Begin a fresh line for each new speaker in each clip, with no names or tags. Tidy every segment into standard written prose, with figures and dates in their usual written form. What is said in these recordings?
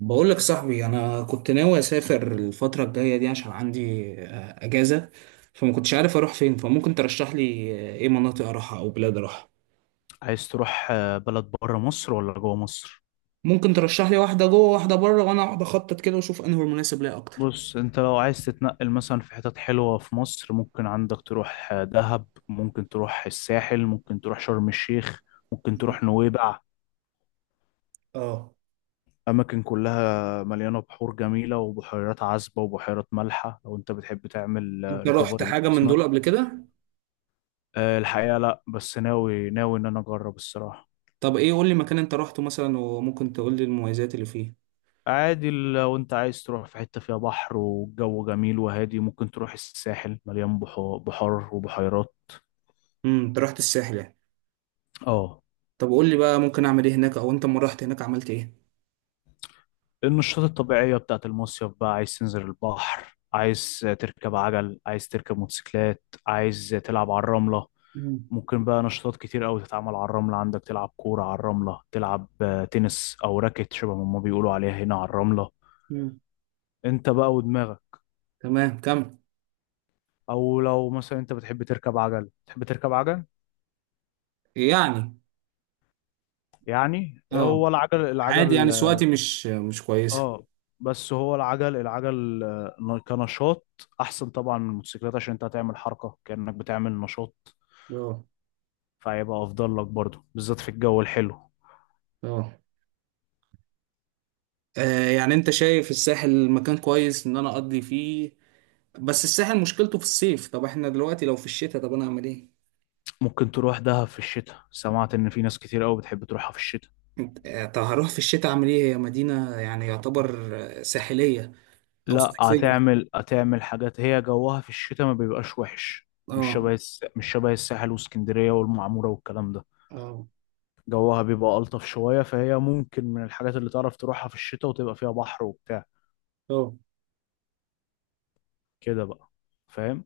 بقول لك يا صاحبي، انا كنت ناوي اسافر الفتره الجايه دي عشان عندي اجازه. فما كنتش عارف اروح فين، فممكن ترشح لي ايه مناطق اروحها او بلاد اروحها؟
عايز تروح بلد بره مصر ولا جوه مصر؟
ممكن ترشح لي واحده جوه واحده بره، وانا اقعد اخطط كده واشوف انهي المناسب ليا اكتر.
بص، انت لو عايز تتنقل مثلا في حتت حلوة في مصر، ممكن عندك تروح دهب، ممكن تروح الساحل، ممكن تروح شرم الشيخ، ممكن تروح نويبع.
اه.
أماكن كلها مليانة بحور جميلة وبحيرات عذبة وبحيرات مالحة لو انت بتحب تعمل
انت رحت
ريكفري
حاجه من دول قبل
لجسمك.
كده؟
الحقيقة لا، بس ناوي ان انا اجرب الصراحة.
طب ايه، قول لي مكان انت رحته مثلا وممكن تقول لي المميزات اللي فيه.
عادي، لو انت عايز تروح في حتة فيها بحر والجو جميل وهادي ممكن تروح الساحل، مليان بحار وبحيرات.
انت رحت الساحل يعني؟
اه.
طب قول لي بقى، ممكن اعمل ايه هناك او انت لما رحت هناك عملت ايه؟
النشاطات الطبيعية بتاعت المصيف بقى، عايز تنزل البحر، عايز تركب عجل، عايز تركب موتوسيكلات، عايز تلعب على الرملة.
مم.
ممكن بقى نشاطات كتير أوي تتعمل على الرملة، عندك تلعب كورة على الرملة، تلعب تنس أو راكت شبه ما هما بيقولوا عليها هنا على الرملة.
مم.
انت بقى ودماغك.
تمام، كمل.
او لو مثلا انت بتحب تركب عجل، تحب تركب عجل
يعني.
يعني،
اه.
هو العجل
عادي
العجل.
يعني، سواتي مش كويسة.
اه. بس هو العجل العجل كنشاط احسن طبعا من الموتوسيكلات، عشان انت هتعمل حركه كانك بتعمل نشاط،
اه.
فهيبقى افضل لك برضه بالذات في الجو الحلو.
اه. يعني انت شايف الساحل مكان كويس ان انا اقضي فيه؟ بس الساحل مشكلته في الصيف. طب احنا دلوقتي لو في الشتاء، طب انا اعمل ايه؟
ممكن تروح دهب في الشتاء، سمعت ان في ناس كتير قوي بتحب تروحها في الشتاء.
طب هروح في الشتاء اعمل ايه؟ هي مدينة يعني يعتبر ساحلية او
لا،
صيفية.
هتعمل هتعمل حاجات، هي جوها في الشتاء ما بيبقاش وحش، مش
اه.
شبه مش شبه الساحل واسكندريه والمعموره والكلام ده.
اه.
جوها بيبقى الطف شويه، فهي ممكن من الحاجات اللي تعرف تروحها في الشتاء وتبقى فيها بحر وبتاع
اه.
كده بقى. فاهم؟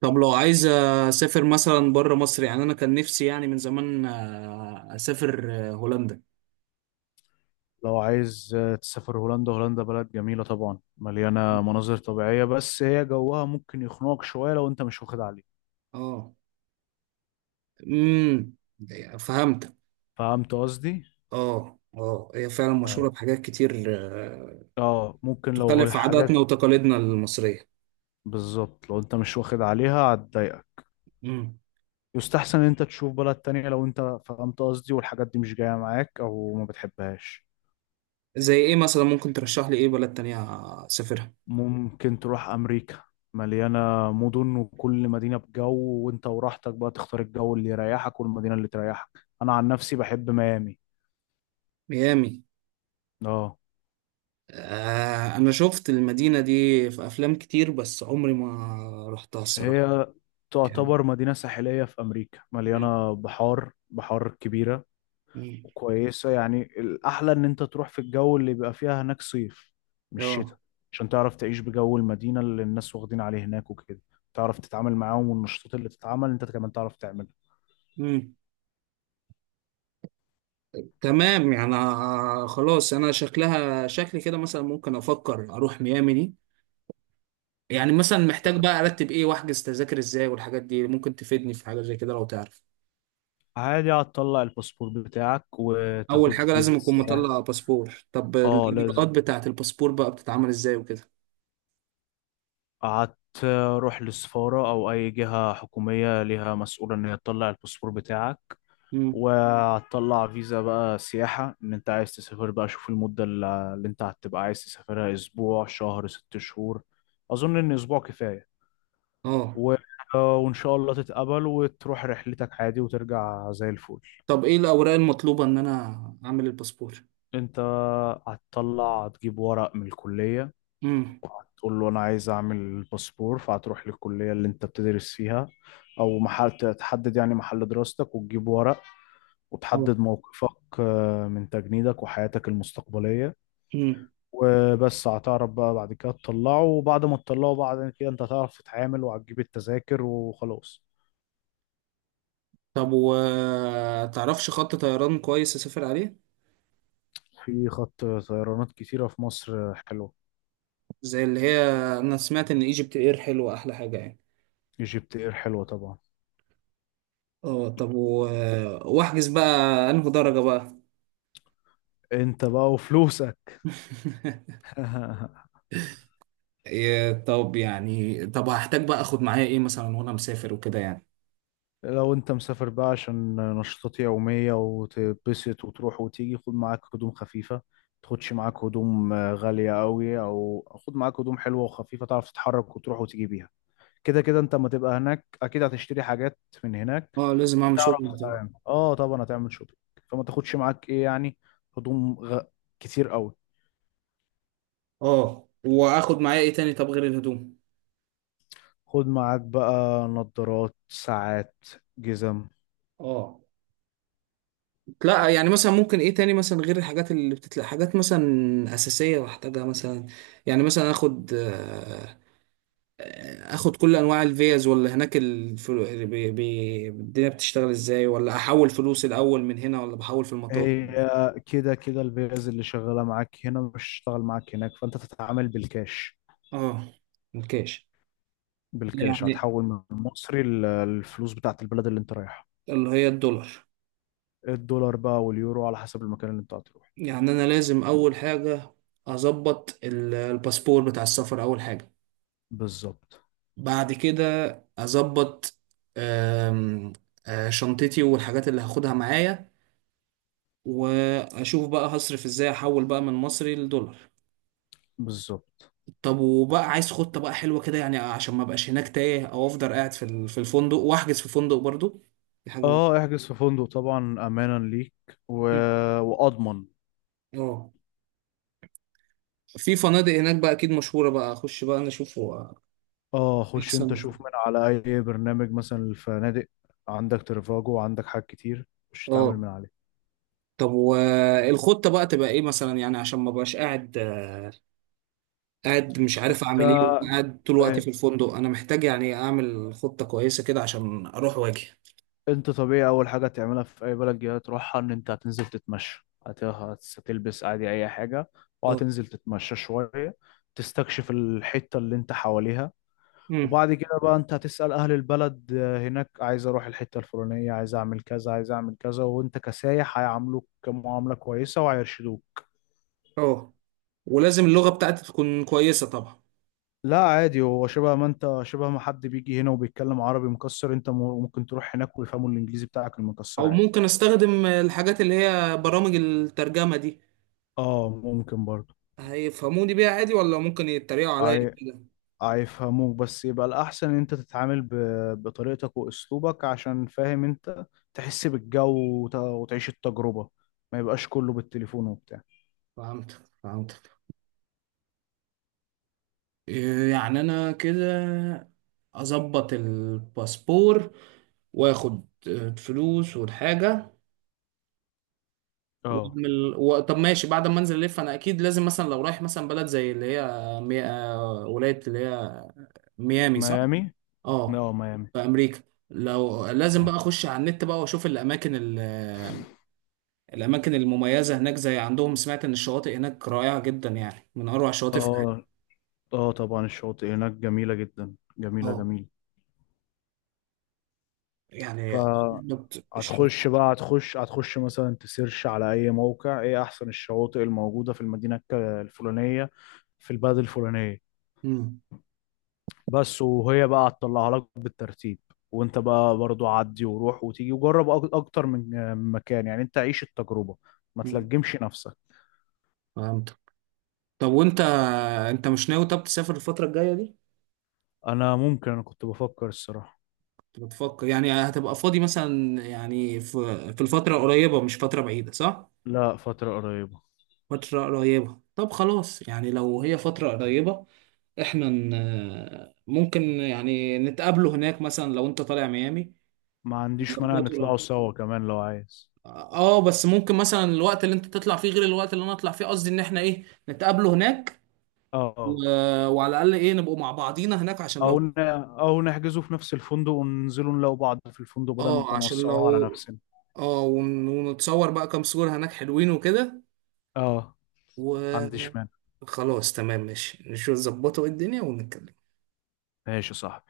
طب لو عايز اسافر مثلا بره مصر، يعني انا كان نفسي يعني من زمان اسافر هولندا.
لو عايز تسافر هولندا، هولندا بلد جميلة طبعا، مليانة مناظر طبيعية، بس هي جوها ممكن يخنقك شوية لو انت مش واخد عليه.
اه. امم فهمت.
فهمت قصدي؟
اه، اه، هي فعلا مشهورة
ايوه.
بحاجات كتير
اه، ممكن لو هي
تخالف عاداتنا
حاجات
وتقاليدنا المصرية.
بالظبط، لو انت مش واخد عليها هتضايقك.
مم.
يستحسن ان انت تشوف بلد تانية لو انت فهمت قصدي، والحاجات دي مش جاية معاك او ما بتحبهاش.
زي ايه مثلا؟ ممكن ترشح لي ايه بلد تانية اسافرها؟
ممكن تروح امريكا، مليانة مدن وكل مدينة بجو، وانت وراحتك بقى تختار الجو اللي يريحك والمدينة اللي تريحك. انا عن نفسي بحب ميامي.
ميامي؟
اه.
آه، انا شفت المدينة دي في افلام كتير بس عمري ما رحتها الصراحة.
هي
يعني.
تعتبر مدينة ساحلية في أمريكا،
مم.
مليانة بحار، بحار كبيرة
مم.
وكويسة يعني. الأحلى إن أنت تروح في الجو اللي بيبقى فيها هناك صيف، مش شتاء،
اه.
عشان تعرف تعيش بجو المدينة اللي الناس واخدين عليه هناك وكده، تعرف تتعامل معاهم، والنشاطات اللي تتعمل أنت كمان تعرف تعملها.
مم. تمام يعني، خلاص انا شكلها شكلي كده مثلا ممكن افكر اروح ميامي دي. يعني مثلا، محتاج بقى ارتب ايه واحجز تذاكر ازاي والحاجات دي؟ ممكن تفيدني في حاجة زي كده لو تعرف.
عادي، هتطلع الباسبور بتاعك
اول
وتاخد
حاجه
فيزا
لازم اكون
سياحة.
مطلع باسبور. طب
اه
الاجراءات
لازم.
بتاعه الباسبور بقى بتتعمل ازاي وكده؟
قعدت. روح للسفارة أو أي جهة حكومية ليها مسؤولة إن هي تطلع الباسبور بتاعك.
امم.
وهتطلع فيزا بقى سياحة، إن أنت عايز تسافر بقى، شوف المدة اللي أنت هتبقى عايز تسافرها، أسبوع، شهر، ست شهور. أظن إن أسبوع كفاية.
اه.
و... وإن شاء الله تتقبل وتروح رحلتك عادي وترجع زي الفل.
طب ايه الاوراق المطلوبه ان انا اعمل الباسبور؟
أنت هتطلع هتجيب ورق من الكلية،
امم.
وهتقول له أنا عايز أعمل باسبور، فهتروح للكلية اللي أنت بتدرس فيها، أو محل تحدد يعني محل دراستك، وتجيب ورق
اه.
وتحدد موقفك من تجنيدك وحياتك المستقبلية.
امم.
وبس، هتعرف بقى بعد كده تطلعه، وبعد ما تطلعه بعد كده انت هتعرف تتعامل وهتجيب التذاكر وخلاص.
طب وتعرفش خط طيران كويس اسافر عليه؟
في خط طيرانات كتيرة في مصر حلوة.
زي اللي هي، انا سمعت ان ايجيبت اير حلوه احلى حاجه يعني.
ايجيبت اير حلوة طبعا.
اه. طب واحجز بقى، انه درجه بقى؟
انت بقى وفلوسك.
إيه، طب يعني، طب هحتاج بقى اخد معايا ايه مثلا وانا مسافر وكده يعني؟
لو انت مسافر بقى عشان نشاطات يومية وتتبسط وتروح وتيجي، خد معاك هدوم خفيفة. تاخدش معاك هدوم غالية قوي، او خد معاك هدوم حلوة وخفيفة تعرف تتحرك وتروح وتيجي بيها. كده كده انت اما تبقى هناك اكيد هتشتري حاجات من هناك،
اه، لازم اعمل شغل.
فتعرف تتعامل. اه طبعا هتعمل شوبينج. فما تاخدش معاك ايه يعني، هدوم غ... كتير قوي.
اه. واخد معايا ايه تاني طب غير الهدوم؟
خد معاك بقى نظارات، ساعات، جزم.
اه. لا يعني، مثلا ممكن ايه تاني مثلا غير الحاجات اللي بتتلاقي، حاجات مثلا اساسيه بحتاجها مثلا؟ يعني مثلا اخد اخد كل انواع الفيز، ولا هناك الدنيا بتشتغل ازاي، ولا احول فلوس الاول من هنا، ولا بحول في المطار؟
هي كده كده الفيز اللي شغاله معاك هنا مش هتشتغل معاك هناك، فانت تتعامل بالكاش.
اه. الكاش.
بالكاش
يعني
هتحول من المصري للفلوس بتاعت البلد اللي انت رايحها.
اللي هي الدولار.
الدولار بقى واليورو على حسب المكان اللي انت هتروح.
يعني انا لازم اول حاجه اظبط الباسبور بتاع السفر اول حاجه.
بالظبط.
بعد كده اظبط آم، آه، شنطتي والحاجات اللي هاخدها معايا. واشوف بقى هصرف ازاي، احول بقى من مصري لدولار.
بالظبط.
طب وبقى عايز خطة بقى حلوة كده يعني عشان ما ابقاش هناك تايه، او افضل قاعد في في الفندق. واحجز في فندق برضو، دي حاجة مهمة.
اه احجز في فندق طبعا، امانا ليك، و...
مم.
واضمن.
اه. في فنادق هناك بقى اكيد مشهورة، بقى اخش بقى انا اشوف هو
اه، خش
احسن
انت
وكده.
شوف من على اي برنامج مثلا الفنادق. عندك ترفاجو وعندك حاجات كتير مش تتعامل
اه.
من عليه.
طب والخطة بقى تبقى ايه مثلا، يعني عشان ما بقاش قاعد، قاعد مش عارف
ف...
اعمل ايه،
آه،
وقاعد طول وقتي في الفندق. انا محتاج يعني اعمل خطة كويسة كده عشان اروح واجي.
انت طبيعي اول حاجه تعملها في اي بلد جديده تروحها ان انت هتنزل تتمشى، هتلبس عادي اي حاجه
اه.
وهتنزل تتمشى شويه، تستكشف الحته اللي انت حواليها.
امم
وبعد كده بقى انت هتسأل اهل البلد هناك، عايز اروح الحتة الفلانية، عايز اعمل كذا، عايز اعمل كذا، وانت كسايح هيعاملوك معاملة كويسة وهيرشدوك.
اه. ولازم اللغة بتاعتي تكون كويسة طبعا؟
لا عادي، هو شبه ما انت، شبه ما حد بيجي هنا وبيتكلم عربي مكسر، انت ممكن تروح هناك ويفهموا الانجليزي بتاعك المكسر
او
عادي.
ممكن استخدم الحاجات اللي هي برامج الترجمة دي،
اه ممكن برضه.
هيفهموني بيها عادي، ولا ممكن يتريقوا عليا
هي-
كده؟
هيفهموك، بس يبقى الاحسن ان انت تتعامل بطريقتك واسلوبك عشان فاهم انت، تحس بالجو وتعيش التجربة، ما يبقاش كله بالتليفون وبتاع.
فهمتك، فهمتك. إيه يعني، انا كده اظبط الباسبور واخد الفلوس والحاجة
اه
واعمل طب ماشي، بعد ما انزل الف انا اكيد لازم مثلا لو رايح مثلا بلد زي اللي هي مي... آه، ولايه اللي هي ميامي صح؟
ميامي.
اه.
اه ميامي.
في امريكا. لو لازم بقى
اه.
اخش على النت بقى واشوف الاماكن الاماكن المميزه هناك، زي عندهم سمعت ان الشواطئ هناك رائعه جدا يعني من اروع الشواطئ في العالم.
اه. اه طبعا الشواطئ هناك جميلة جدا، جميلة
اه،
جميلة.
يعني.
فهتخش
بالظبط الشواطئ.
بقى، هتخش هتخش مثلا تسيرش على اي موقع ايه احسن الشواطئ الموجودة في المدينة الفلانية، في البلد الفلانية
امم.
بس، وهي بقى هتطلعها لك بالترتيب. وانت بقى برضو عدي وروح وتيجي وجرب اكتر من من مكان يعني، انت عيش التجربة، ما
أمم.
تلجمش نفسك.
فهمت. طب وانت، انت مش ناوي طب تسافر الفتره الجايه دي؟
انا ممكن، انا كنت بفكر الصراحة.
كنت بتفكر؟ يعني هتبقى فاضي مثلا يعني في الفترة قريبة مش فترة بعيدة صح؟
لا، فترة قريبة.
فترة قريبة. طب خلاص يعني لو هي فترة قريبة، احنا ممكن يعني نتقابله هناك مثلا لو انت طالع ميامي.
ما عنديش مانع
نظبطه
نطلعوا
ده.
سوا كمان لو عايز.
اه. بس ممكن مثلا الوقت اللي انت تطلع فيه غير الوقت اللي انا اطلع فيه، قصدي ان احنا ايه، نتقابله هناك و...
اه.
وعلى الاقل ايه، نبقوا مع بعضينا هناك عشان
او
لو.
ن... او نحجزه في نفس الفندق وننزلوا نلاقوا بعض في الفندق بدل ما
اه، عشان
نوسعوها على
لو.
نفسنا.
اه. ونتصور بقى كام صورة هناك حلوين وكده
اه
و...
ما عنديش مانع.
خلاص تمام ماشي، نشوف نظبطه الدنيا ونتكلم.
ماشي صح.